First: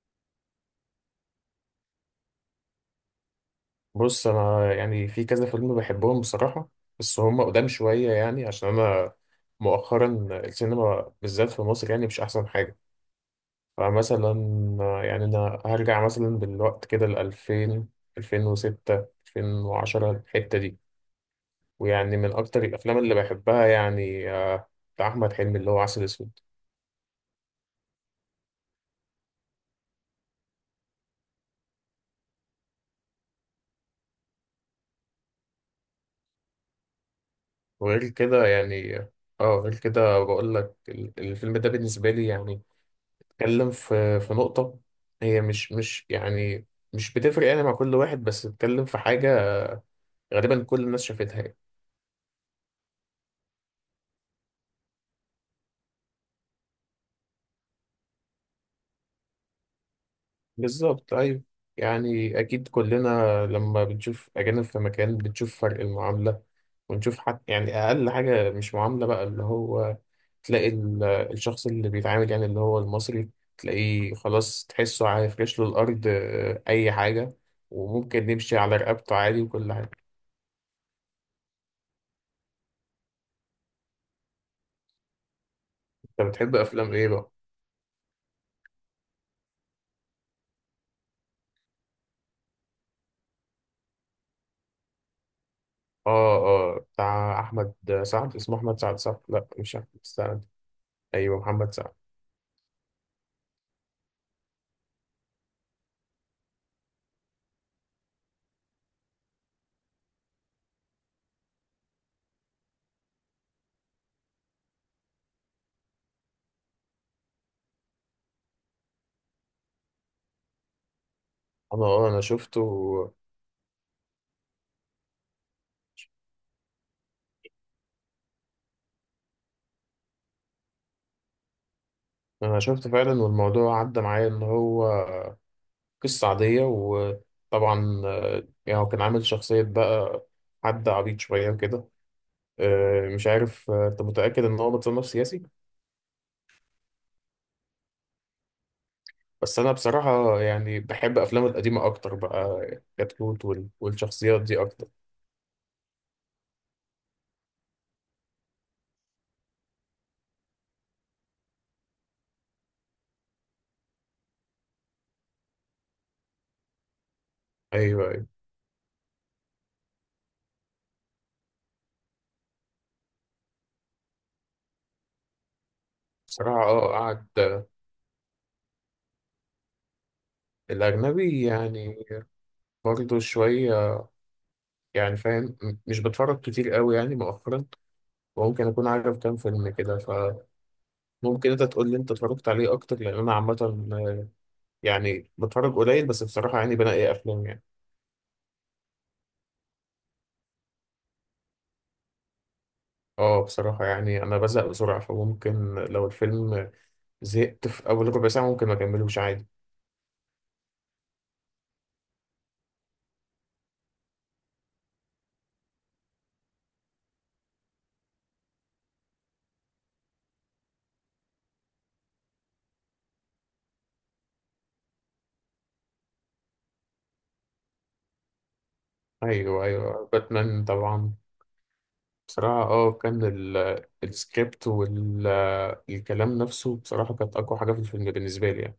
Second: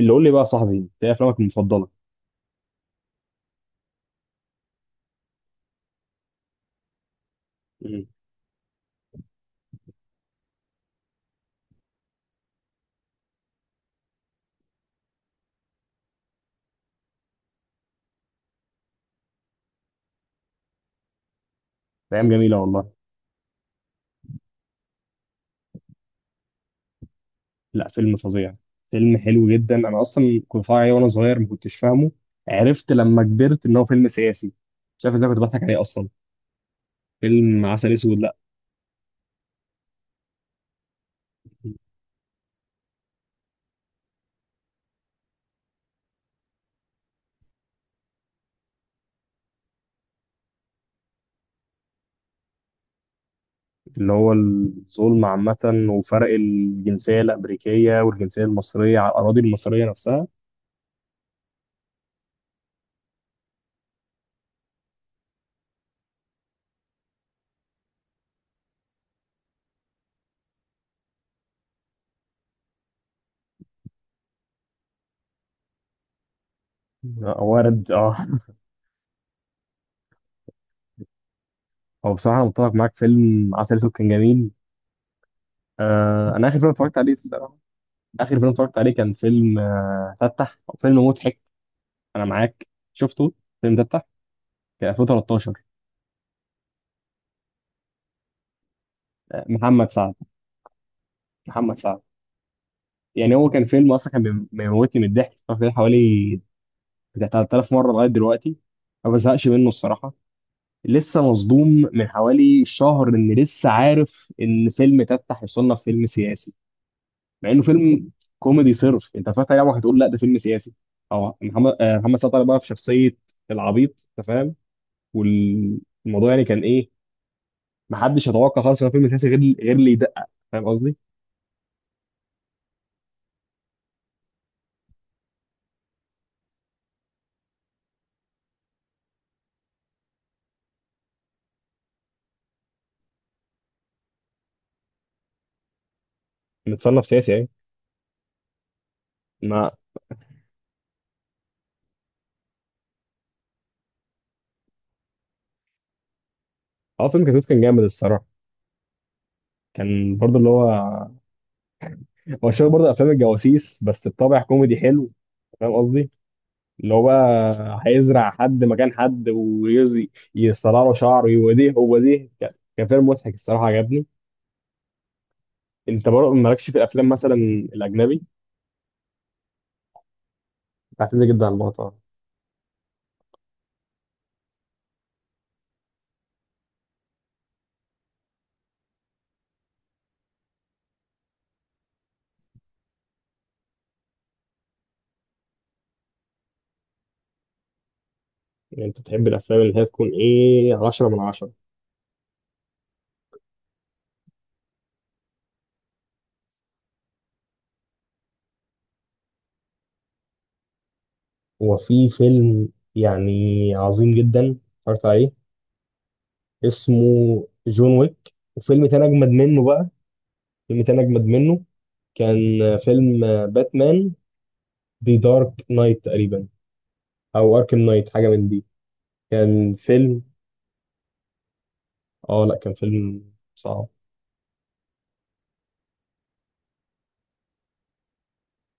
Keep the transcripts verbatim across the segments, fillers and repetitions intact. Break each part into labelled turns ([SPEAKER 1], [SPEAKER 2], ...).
[SPEAKER 1] اللي قول لي بقى يا صاحبي، انت ايه افلامك المفضله؟
[SPEAKER 2] بص، انا يعني في كذا فيلم بحبهم بصراحه. بس هم قدام
[SPEAKER 1] مم.
[SPEAKER 2] شويه، يعني عشان انا مؤخرا السينما بالذات في مصر يعني مش احسن حاجه. فمثلا، يعني انا هرجع مثلا بالوقت كده ل ألفين، ألفين وستة، ألفين وعشرة، الحته دي. ويعني
[SPEAKER 1] ايام
[SPEAKER 2] من
[SPEAKER 1] جميله
[SPEAKER 2] اكتر
[SPEAKER 1] والله.
[SPEAKER 2] الافلام اللي بحبها يعني آه، بتاع احمد حلمي اللي هو عسل اسود.
[SPEAKER 1] لا، فيلم فظيع. فيلم حلو جدا، انا اصلا كنت بتفرج عليه وانا صغير ما كنتش فاهمه. عرفت لما كبرت ان هو فيلم سياسي. مش عارف ازاي كنت بضحك عليه اصلا. فيلم عسل
[SPEAKER 2] وغير
[SPEAKER 1] اسود، لا
[SPEAKER 2] كده يعني اه غير كده بقول لك ال- الفيلم ده بالنسبه لي، يعني اتكلم في في نقطة هي مش مش يعني مش بتفرق يعني مع كل واحد، بس اتكلم في حاجة غالبا كل الناس شافتها يعني.
[SPEAKER 1] اللي هو الظلم عامه، وفرق الجنسيه الامريكيه والجنسيه المصريه على الاراضي المصريه نفسها.
[SPEAKER 2] بالظبط، أيوة. يعني أكيد كلنا لما بنشوف أجانب في مكان بنشوف فرق المعاملة، ونشوف حتى يعني أقل حاجة مش معاملة بقى. اللي هو تلاقي ال- الشخص اللي بيتعامل، يعني اللي هو المصري، تلاقيه خلاص، تحسه هيفرش له الأرض، آه، أي حاجة.
[SPEAKER 1] آه، وارد اه.
[SPEAKER 2] وممكن نمشي على رقبته عادي وكل حاجة.
[SPEAKER 1] هو بصراحه متفق معاك، فيلم عسل اسود كان جميل.
[SPEAKER 2] أنت
[SPEAKER 1] آه، انا
[SPEAKER 2] بتحب
[SPEAKER 1] اخر فيلم
[SPEAKER 2] أفلام
[SPEAKER 1] اتفرجت
[SPEAKER 2] إيه
[SPEAKER 1] عليه
[SPEAKER 2] بقى؟
[SPEAKER 1] الصراحه، اخر فيلم اتفرجت عليه كان فيلم، آه فتح، فيلم مضحك. انا معاك. شفته الفيلم ده بتاع، كان ألفين وتلتاشر.
[SPEAKER 2] اه، اه، بتاع احمد سعد. اسمه احمد سعد، صح؟
[SPEAKER 1] آه،
[SPEAKER 2] لا، مش احمد
[SPEAKER 1] محمد سعد.
[SPEAKER 2] سعد. ايوه، محمد
[SPEAKER 1] محمد
[SPEAKER 2] سعد.
[SPEAKER 1] سعد. يعني هو كان فيلم اصلا، كان بيم- بيموتني من الضحك. اتفرجت عليه حوالي بتاع ثلاثة آلاف مره لغايه دلوقتي، ما بزهقش منه الصراحه. لسه مصدوم من حوالي شهر ان لسه عارف ان فيلم تفتح يصنف فيلم سياسي، مع انه فيلم كوميدي صرف. انت اتفرجت عليه عمرك هتقول لا ده فيلم سياسي. اه محمد،
[SPEAKER 2] انا
[SPEAKER 1] آه،
[SPEAKER 2] اه
[SPEAKER 1] محمد
[SPEAKER 2] انا
[SPEAKER 1] سعد طالع بقى
[SPEAKER 2] شفته.
[SPEAKER 1] في شخصيه العبيط، انت فاهم؟ والموضوع يعني كان ايه؟ ما حدش يتوقع خالص ان هو فيلم سياسي، غير غير اللي يدقق، فاهم قصدي؟
[SPEAKER 2] انا شفته فعلا، والموضوع عدى معايا ان هو قصه عاديه. وطبعا آه، يعني هو كان عامل شخصيه بقى، حد عبيط شويه وكده. آه، مش عارف، آه، انت متاكد ان هو متصنف سياسي؟
[SPEAKER 1] متصنف سياسي يعني.
[SPEAKER 2] بس
[SPEAKER 1] ما
[SPEAKER 2] انا بصراحه يعني بحب افلامه القديمه اكتر بقى. كتكوت وال- والشخصيات دي اكتر.
[SPEAKER 1] اه، فيلم كتكوت كان جامد الصراحه. كان برضه اللي هو، هو شبه برضه افلام الجواسيس بس بطابع كوميدي حلو. فاهم قصدي؟ اللي هو بقى
[SPEAKER 2] ايوه، ايوه.
[SPEAKER 1] هيزرع حد مكان حد، ويزي يصلع له شعره يوديه هو ديه. كان كان فيلم مضحك الصراحه، عجبني. انت برضه
[SPEAKER 2] بصراحه،
[SPEAKER 1] مالكش في
[SPEAKER 2] اه،
[SPEAKER 1] الافلام
[SPEAKER 2] قعد
[SPEAKER 1] مثلا
[SPEAKER 2] آه،
[SPEAKER 1] الاجنبي؟ بعتمد جدا
[SPEAKER 2] الاجنبي
[SPEAKER 1] على الموضوع ده.
[SPEAKER 2] يعني. برضه شوية، يعني فاهم، م- مش بتفرج كتير قوي يعني مؤخرا. وممكن أكون عارف كام فيلم كده. فممكن أنت تقول لي أنت اتفرجت عليه أكتر، لأن أنا عامة آه، يعني بتفرج قليل، بس بصراحة يعني بنقي أفلام يعني.
[SPEAKER 1] يعني انت بتحب الافلام اللي هي تكون ايه، عشرة من عشرة؟
[SPEAKER 2] أه، بصراحة يعني أنا بزهق بسرعة. فممكن لو الفيلم زهقت في أول ربع ساعة ممكن ما أكملوش عادي.
[SPEAKER 1] هو في فيلم يعني عظيم جدا اتفرجت عليه، اسمه جون ويك. وفيلم تاني أجمد منه بقى، فيلم تاني أجمد منه، كان آه، فيلم آه، باتمان، دي دارك نايت تقريبا، أو أركم نايت، حاجة من دي.
[SPEAKER 2] أيوه،
[SPEAKER 1] كان
[SPEAKER 2] أيوه،
[SPEAKER 1] فيلم،
[SPEAKER 2] باتمان طبعا.
[SPEAKER 1] آه لأ
[SPEAKER 2] بصراحة،
[SPEAKER 1] كان
[SPEAKER 2] أه، كان
[SPEAKER 1] فيلم
[SPEAKER 2] ال-
[SPEAKER 1] صعب.
[SPEAKER 2] السكريبت والكلام نفسه بصراحة كانت أقوى حاجة في الفيلم بالنسبة لي يعني.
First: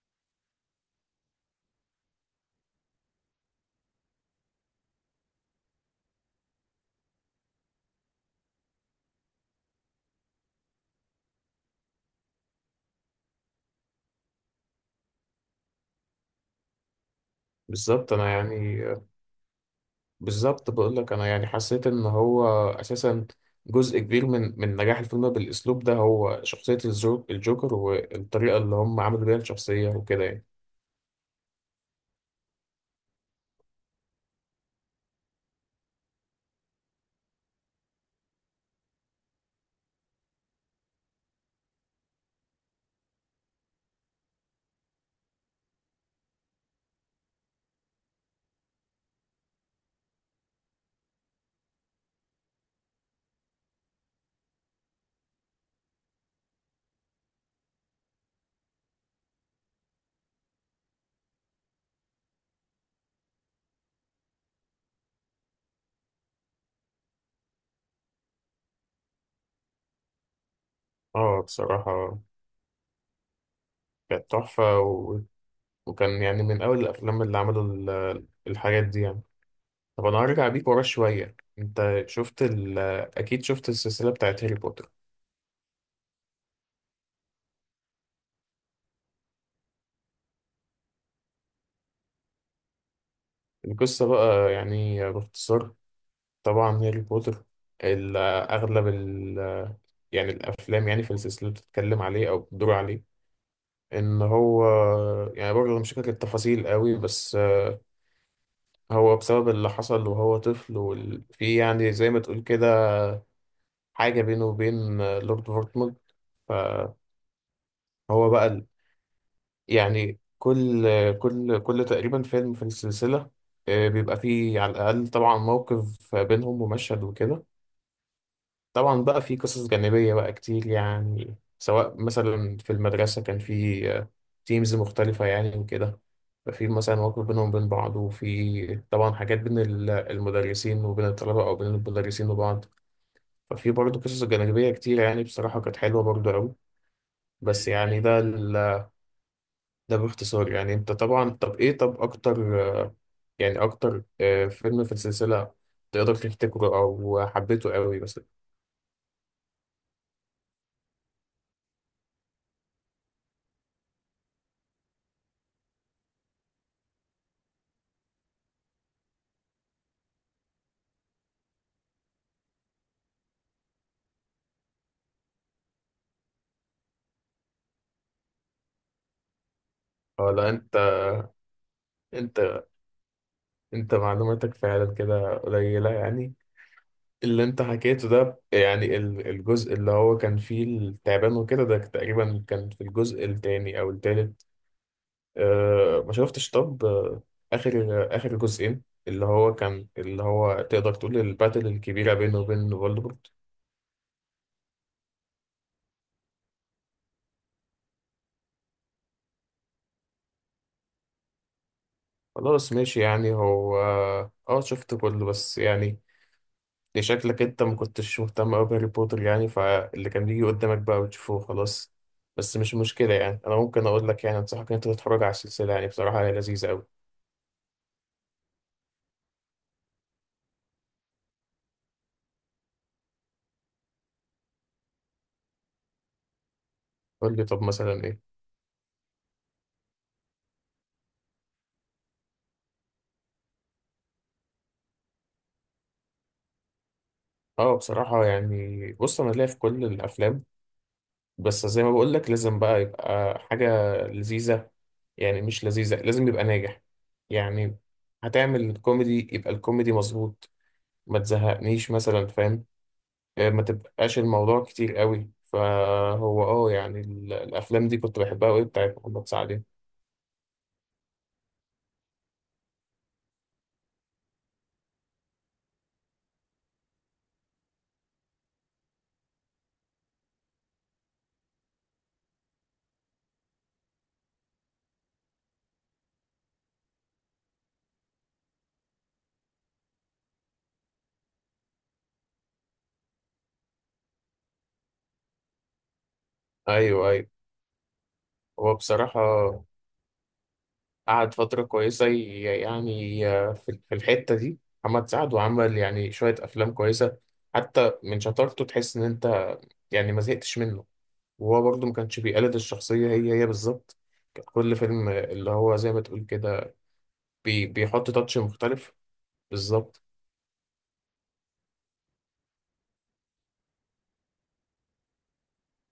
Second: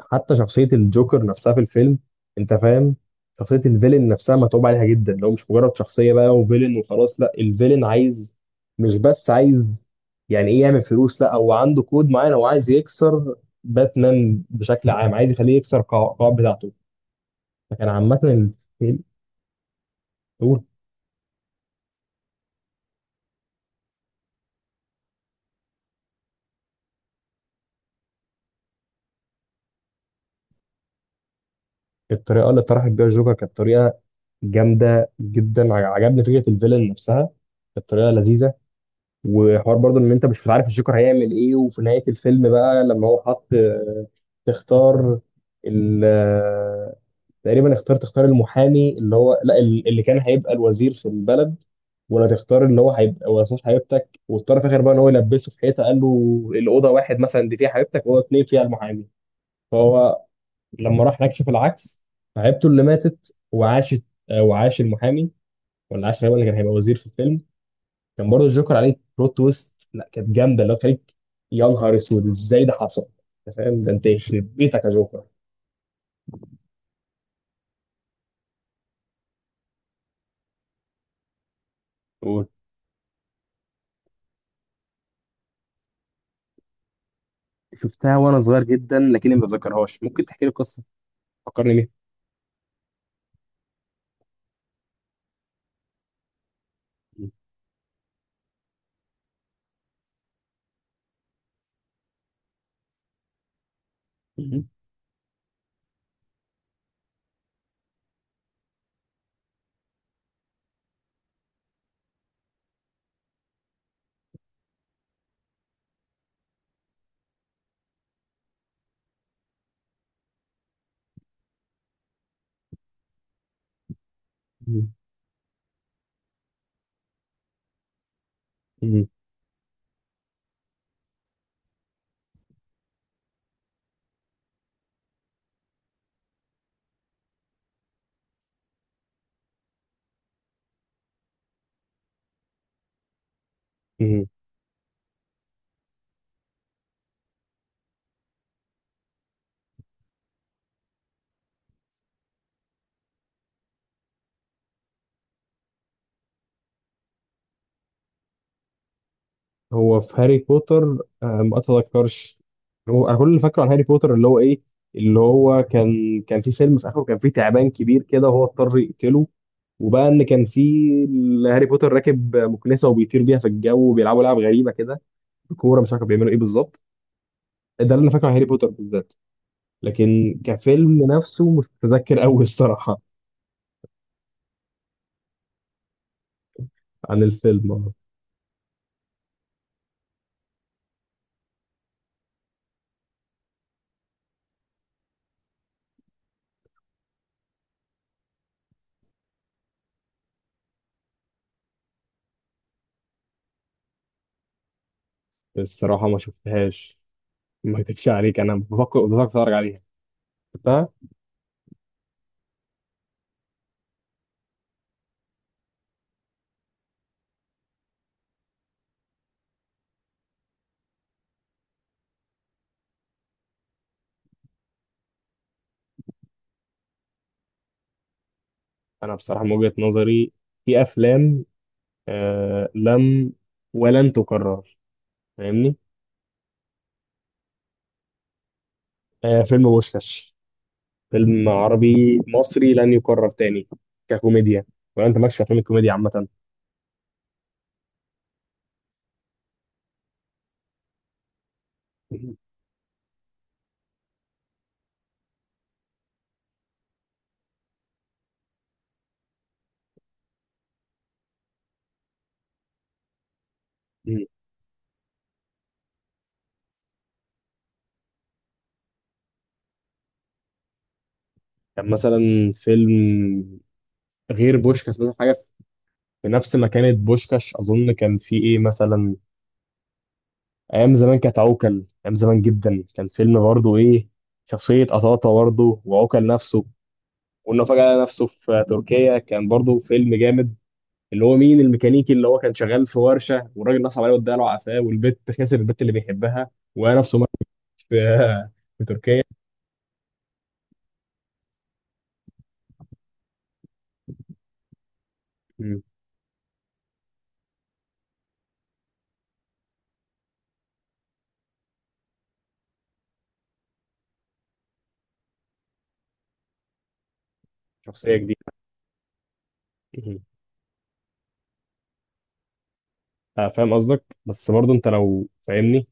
[SPEAKER 1] حتى شخصية الجوكر نفسها في الفيلم، أنت فاهم، شخصية الفيلن نفسها متعوب عليها جدا. لو مش مجرد شخصية بقى وفيلن وخلاص، لأ الفيلن عايز، مش بس عايز يعني إيه يعمل فلوس، لأ هو عنده كود معين هو عايز يكسر. باتمان بشكل عام، عايز يخليه يكسر القواعد بتاعته. كان
[SPEAKER 2] بالظبط،
[SPEAKER 1] عامة
[SPEAKER 2] أنا يعني،
[SPEAKER 1] الفيل، قول.
[SPEAKER 2] بالظبط بقول لك انا يعني حسيت ان هو اساسا جزء كبير من من نجاح الفيلم بالاسلوب ده هو شخصية الجو- الجوكر، والطريقة اللي هم عملوا بيها الشخصية وكده يعني.
[SPEAKER 1] الطريقة اللي طرحت بيها الجوكر كانت طريقة جامدة جدا. ع- عجبني فكرة الفيلن نفسها، كانت طريقة لذيذة. وحوار برضه ان انت مش عارف الجوكر هيعمل ايه. وفي نهاية الفيلم بقى، لما هو حط آه، تختار ال آه، تقريبا اختار، تختار المحامي اللي هو لا ال- اللي كان هيبقى الوزير في البلد، ولا تختار اللي هو هيبقى وزير حبيبتك. واضطر في الاخر بقى ان هو يلبسه في حيطه، قال له الاوضه واحد مثلا دي فيها حبيبتك، واوضه اتنين فيها المحامي. فهو لما راح هناك شاف العكس، فعيبته اللي ماتت وعاشت، آه، وعاش المحامي، ولا عاش غالبا اللي كان هيبقى وزير في الفيلم. كان برضه الجوكر عليه بلوت تويست، لا كانت جامده اللي هو تخليك
[SPEAKER 2] اه،
[SPEAKER 1] يا نهار
[SPEAKER 2] بصراحة
[SPEAKER 1] اسود ازاي ده حصل. انت فاهم؟ ده انت
[SPEAKER 2] كانت
[SPEAKER 1] يخرب
[SPEAKER 2] تحفة
[SPEAKER 1] بيتك يا
[SPEAKER 2] و...
[SPEAKER 1] جوكر.
[SPEAKER 2] وكان يعني من اول الافلام اللي عملوا ال- الحاجات دي يعني. طب انا هرجع بيك ورا شوية. انت شفت
[SPEAKER 1] قول.
[SPEAKER 2] ال... اكيد شفت السلسلة بتاعت هاري بوتر؟
[SPEAKER 1] شفتها وانا صغير جدا، لكني ما بتذكرهاش. ممكن تحكي لي القصه، فكرني بيها.
[SPEAKER 2] القصة بقى يعني باختصار. طبعا هاري بوتر، ال- اغلب يعني الافلام يعني في السلسله بتتكلم عليه او بتدور عليه. ان هو
[SPEAKER 1] مم.
[SPEAKER 2] يعني، برضه مش فاكر التفاصيل قوي، بس هو بسبب اللي حصل وهو طفل، وفي يعني زي ما تقول كده حاجه بينه وبين لورد فورتموند. فهو بقى ال- يعني كل كل كل تقريبا فيلم في السلسله آه، بيبقى فيه على الاقل طبعا موقف بينهم ومشهد وكده. طبعا
[SPEAKER 1] مم.
[SPEAKER 2] بقى في قصص جانبية بقى كتير، يعني سواء مثلا في المدرسة كان في تيمز مختلفة يعني وكده. ففي مثلا مواقف بينهم وبين بعض، وفي طبعا حاجات بين ال- المدرسين وبين الطلبة، أو بين المدرسين وبعض. ففي برضه قصص
[SPEAKER 1] مم.
[SPEAKER 2] جانبية كتير، يعني بصراحة كانت حلوة برضه أوي. بس يعني ده ال- ده باختصار يعني. أنت طبعا طب إيه، طب أكتر آه، يعني أكتر آه، فيلم في السلسلة تقدر تفتكره أو حبيته أوي مثلا؟
[SPEAKER 1] هو في هاري بوتر آه، ما اتذكرش. هو انا كل اللي فاكره عن هاري بوتر اللي هو ايه، اللي هو كان، كان في فيلم في اخره كان في تعبان كبير كده، وهو اضطر يقتله. وبقى ان كان في ال- هاري بوتر راكب مكنسه وبيطير بيها في الجو، وبيلعبوا لعب غريبه كده بكوره، مش عارف كانوا بيعملوا ايه بالظبط. ده اللي انا فاكره عن هاري بوتر بالذات، لكن
[SPEAKER 2] ولا أنت،
[SPEAKER 1] كفيلم نفسه مش متذكر قوي
[SPEAKER 2] انت
[SPEAKER 1] الصراحه.
[SPEAKER 2] انت معلوماتك فعلا كده قليلة يعني.
[SPEAKER 1] عن
[SPEAKER 2] اللي انت
[SPEAKER 1] الفيلم آه،
[SPEAKER 2] حكيته ده يعني ال- الجزء اللي هو كان فيه التعبان وكده، ده تقريبا كان في الجزء التاني او التالت. اه، ما شفتش طب آه، اخر اخر جزئين اللي هو كان، اللي هو تقدر تقول الباتل الكبيرة بينه وبين فولدمورت.
[SPEAKER 1] الصراحه ما شفتهاش. ما اكدبش عليك، انا بفكر بفكر اتفرج عليها.
[SPEAKER 2] خلاص، ماشي. يعني هو اه شفت كله بس يعني دي شكلك انت ما كنتش مهتم قوي بهاري بوتر يعني، فاللي كان بيجي قدامك بقى بتشوفه خلاص. بس مش مشكلة يعني، انا ممكن اقول لك، يعني انصحك ان انت تتفرج على السلسلة. يعني بصراحة هي لذيذة قوي.
[SPEAKER 1] انا بصراحه من وجهه نظري، في افلام آه لم ولن تكرر، فاهمني؟
[SPEAKER 2] قول لي طب مثلا ايه.
[SPEAKER 1] آه فيلم بوشكاش، فيلم عربي مصري لن يكرر تاني ككوميديا. ولا انت مالكش في افلام الكوميديا عامه؟
[SPEAKER 2] اه، بصراحة يعني بص، انا ليا في كل الافلام، بس زي ما بقول لك لازم بقى يبقى حاجة لذيذة. يعني مش لذيذة، لازم يبقى ناجح. يعني هتعمل كوميدي يبقى الكوميدي مظبوط، ما تزهقنيش مثلا، فاهم؟ آه، ما تبقاش
[SPEAKER 1] مم.
[SPEAKER 2] الموضوع كتير قوي. فهو اه يعني ال- الافلام دي كنت بحبها قوي بتاعت محمد سعد.
[SPEAKER 1] كان مثلا فيلم، غير بوشكاش مثلا حاجه في نفس مكانة بوشكاش، اظن كان في ايه مثلا، ايام زمان كانت عوكل. ايام زمان جدا، كان فيلم برضه ايه، شخصيه قطاطه برضه، وعوكل نفسه، وانه فجاه لقى نفسه في تركيا. كان برضه فيلم جامد، اللي هو مين الميكانيكي اللي هو كان شغال في ورشه، والراجل نصب عليه واداله عفاه، والبت خسر البت اللي بيحبها، وهي
[SPEAKER 2] ايوه
[SPEAKER 1] نفسه
[SPEAKER 2] ايوه.
[SPEAKER 1] مات في
[SPEAKER 2] هو
[SPEAKER 1] في
[SPEAKER 2] بصراحه
[SPEAKER 1] تركيا.
[SPEAKER 2] قعد فتره كويسه، ي- يعني آه، في في الحته دي محمد سعد، وعمل
[SPEAKER 1] مم.
[SPEAKER 2] يعني شويه افلام كويسه. حتى من شطارته تحس ان انت يعني ما زهقتش منه. وهو برضه ما كانش بيقلد الشخصيه هي هي بالظبط. كان كل فيلم اللي هو زي ما تقول كده بي بيحط
[SPEAKER 1] شخصيه
[SPEAKER 2] تاتش
[SPEAKER 1] جديده.
[SPEAKER 2] مختلف. بالظبط.
[SPEAKER 1] مم. آه، فاهم قصدك، بس برضه انت لو فاهمني،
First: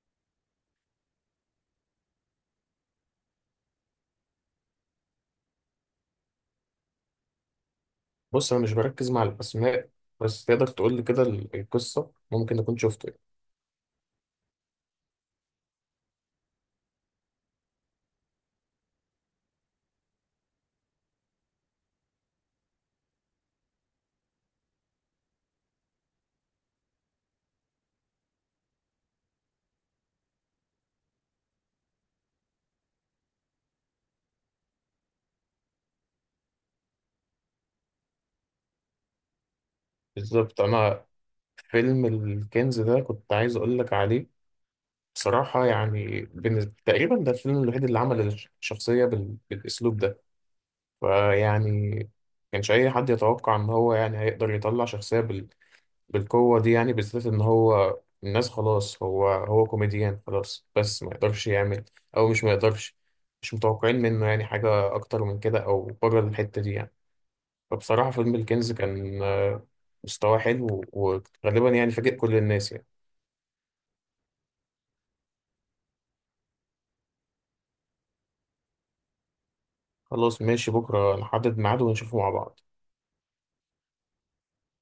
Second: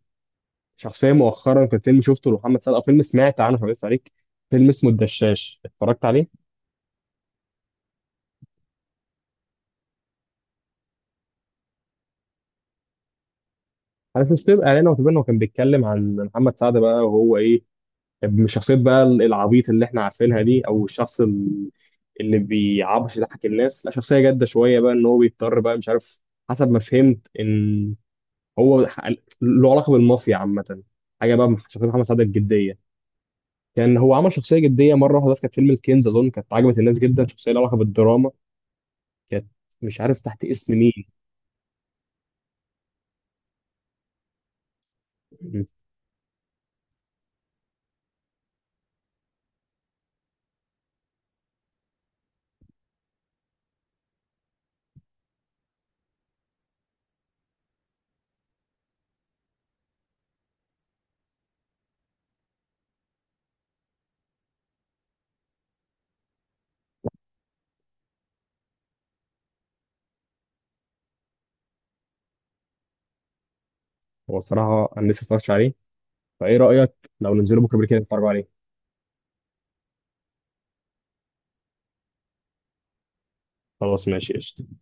[SPEAKER 1] شخصيه مؤخرا كان فيلم شفته لمحمد سعد، او فيلم سمعت عنه مش عارف عليك، فيلم اسمه الدشاش، اتفرجت عليه؟
[SPEAKER 2] بص انا مش بركز مع الاسماء، بس تقدر تقول لي كده ال- القصه ممكن اكون شفته يعني.
[SPEAKER 1] عارف مش تبقى اعلان، او تبقى انه كان بيتكلم عن محمد سعد بقى وهو ايه، مش شخصية بقى العبيط اللي احنا عارفينها دي، او الشخص ال- اللي بيعبش يضحك الناس، لا شخصية جادة شوية بقى، ان هو بيضطر بقى، مش عارف، حسب ما فهمت ان هو ح- له علاقة بالمافيا عامة. حاجة بقى مح- شخصية محمد سعد الجدية. كان هو عمل شخصية جدية مرة واحدة بس، كانت فيلم الكنز أظن، كانت عجبت الناس جدا، شخصية لها علاقة بالدراما كانت، مش عارف تحت
[SPEAKER 2] بالظبط.
[SPEAKER 1] اسم مين.
[SPEAKER 2] انا فيلم الكنز ده كنت عايز اقول لك عليه. بصراحه يعني بالنسبة تقريبا ده الفيلم الوحيد اللي عمل الش- الشخصيه بال... بالاسلوب ده. فيعني كانش اي حد يتوقع ان هو يعني هيقدر يطلع شخصيه بال... بالقوه دي، يعني بالذات ان هو الناس خلاص، هو هو كوميديان خلاص، بس ما يقدرش يعمل، او مش ما يقدرش، مش متوقعين منه يعني حاجه اكتر من كده او بره الحته دي يعني. فبصراحة فيلم الكنز كان آه، مستواه حلو، وغالبا يعني فاجئ كل الناس يعني.
[SPEAKER 1] هو الصراحة أنا لسه متفرجتش عليه، فإيه رأيك لو ننزله بكرة بالليل كده نتفرج عليه؟
[SPEAKER 2] خلاص ماشي، بكرة نحدد ميعاد ونشوفه مع بعض.
[SPEAKER 1] خلاص ماشي قشطة.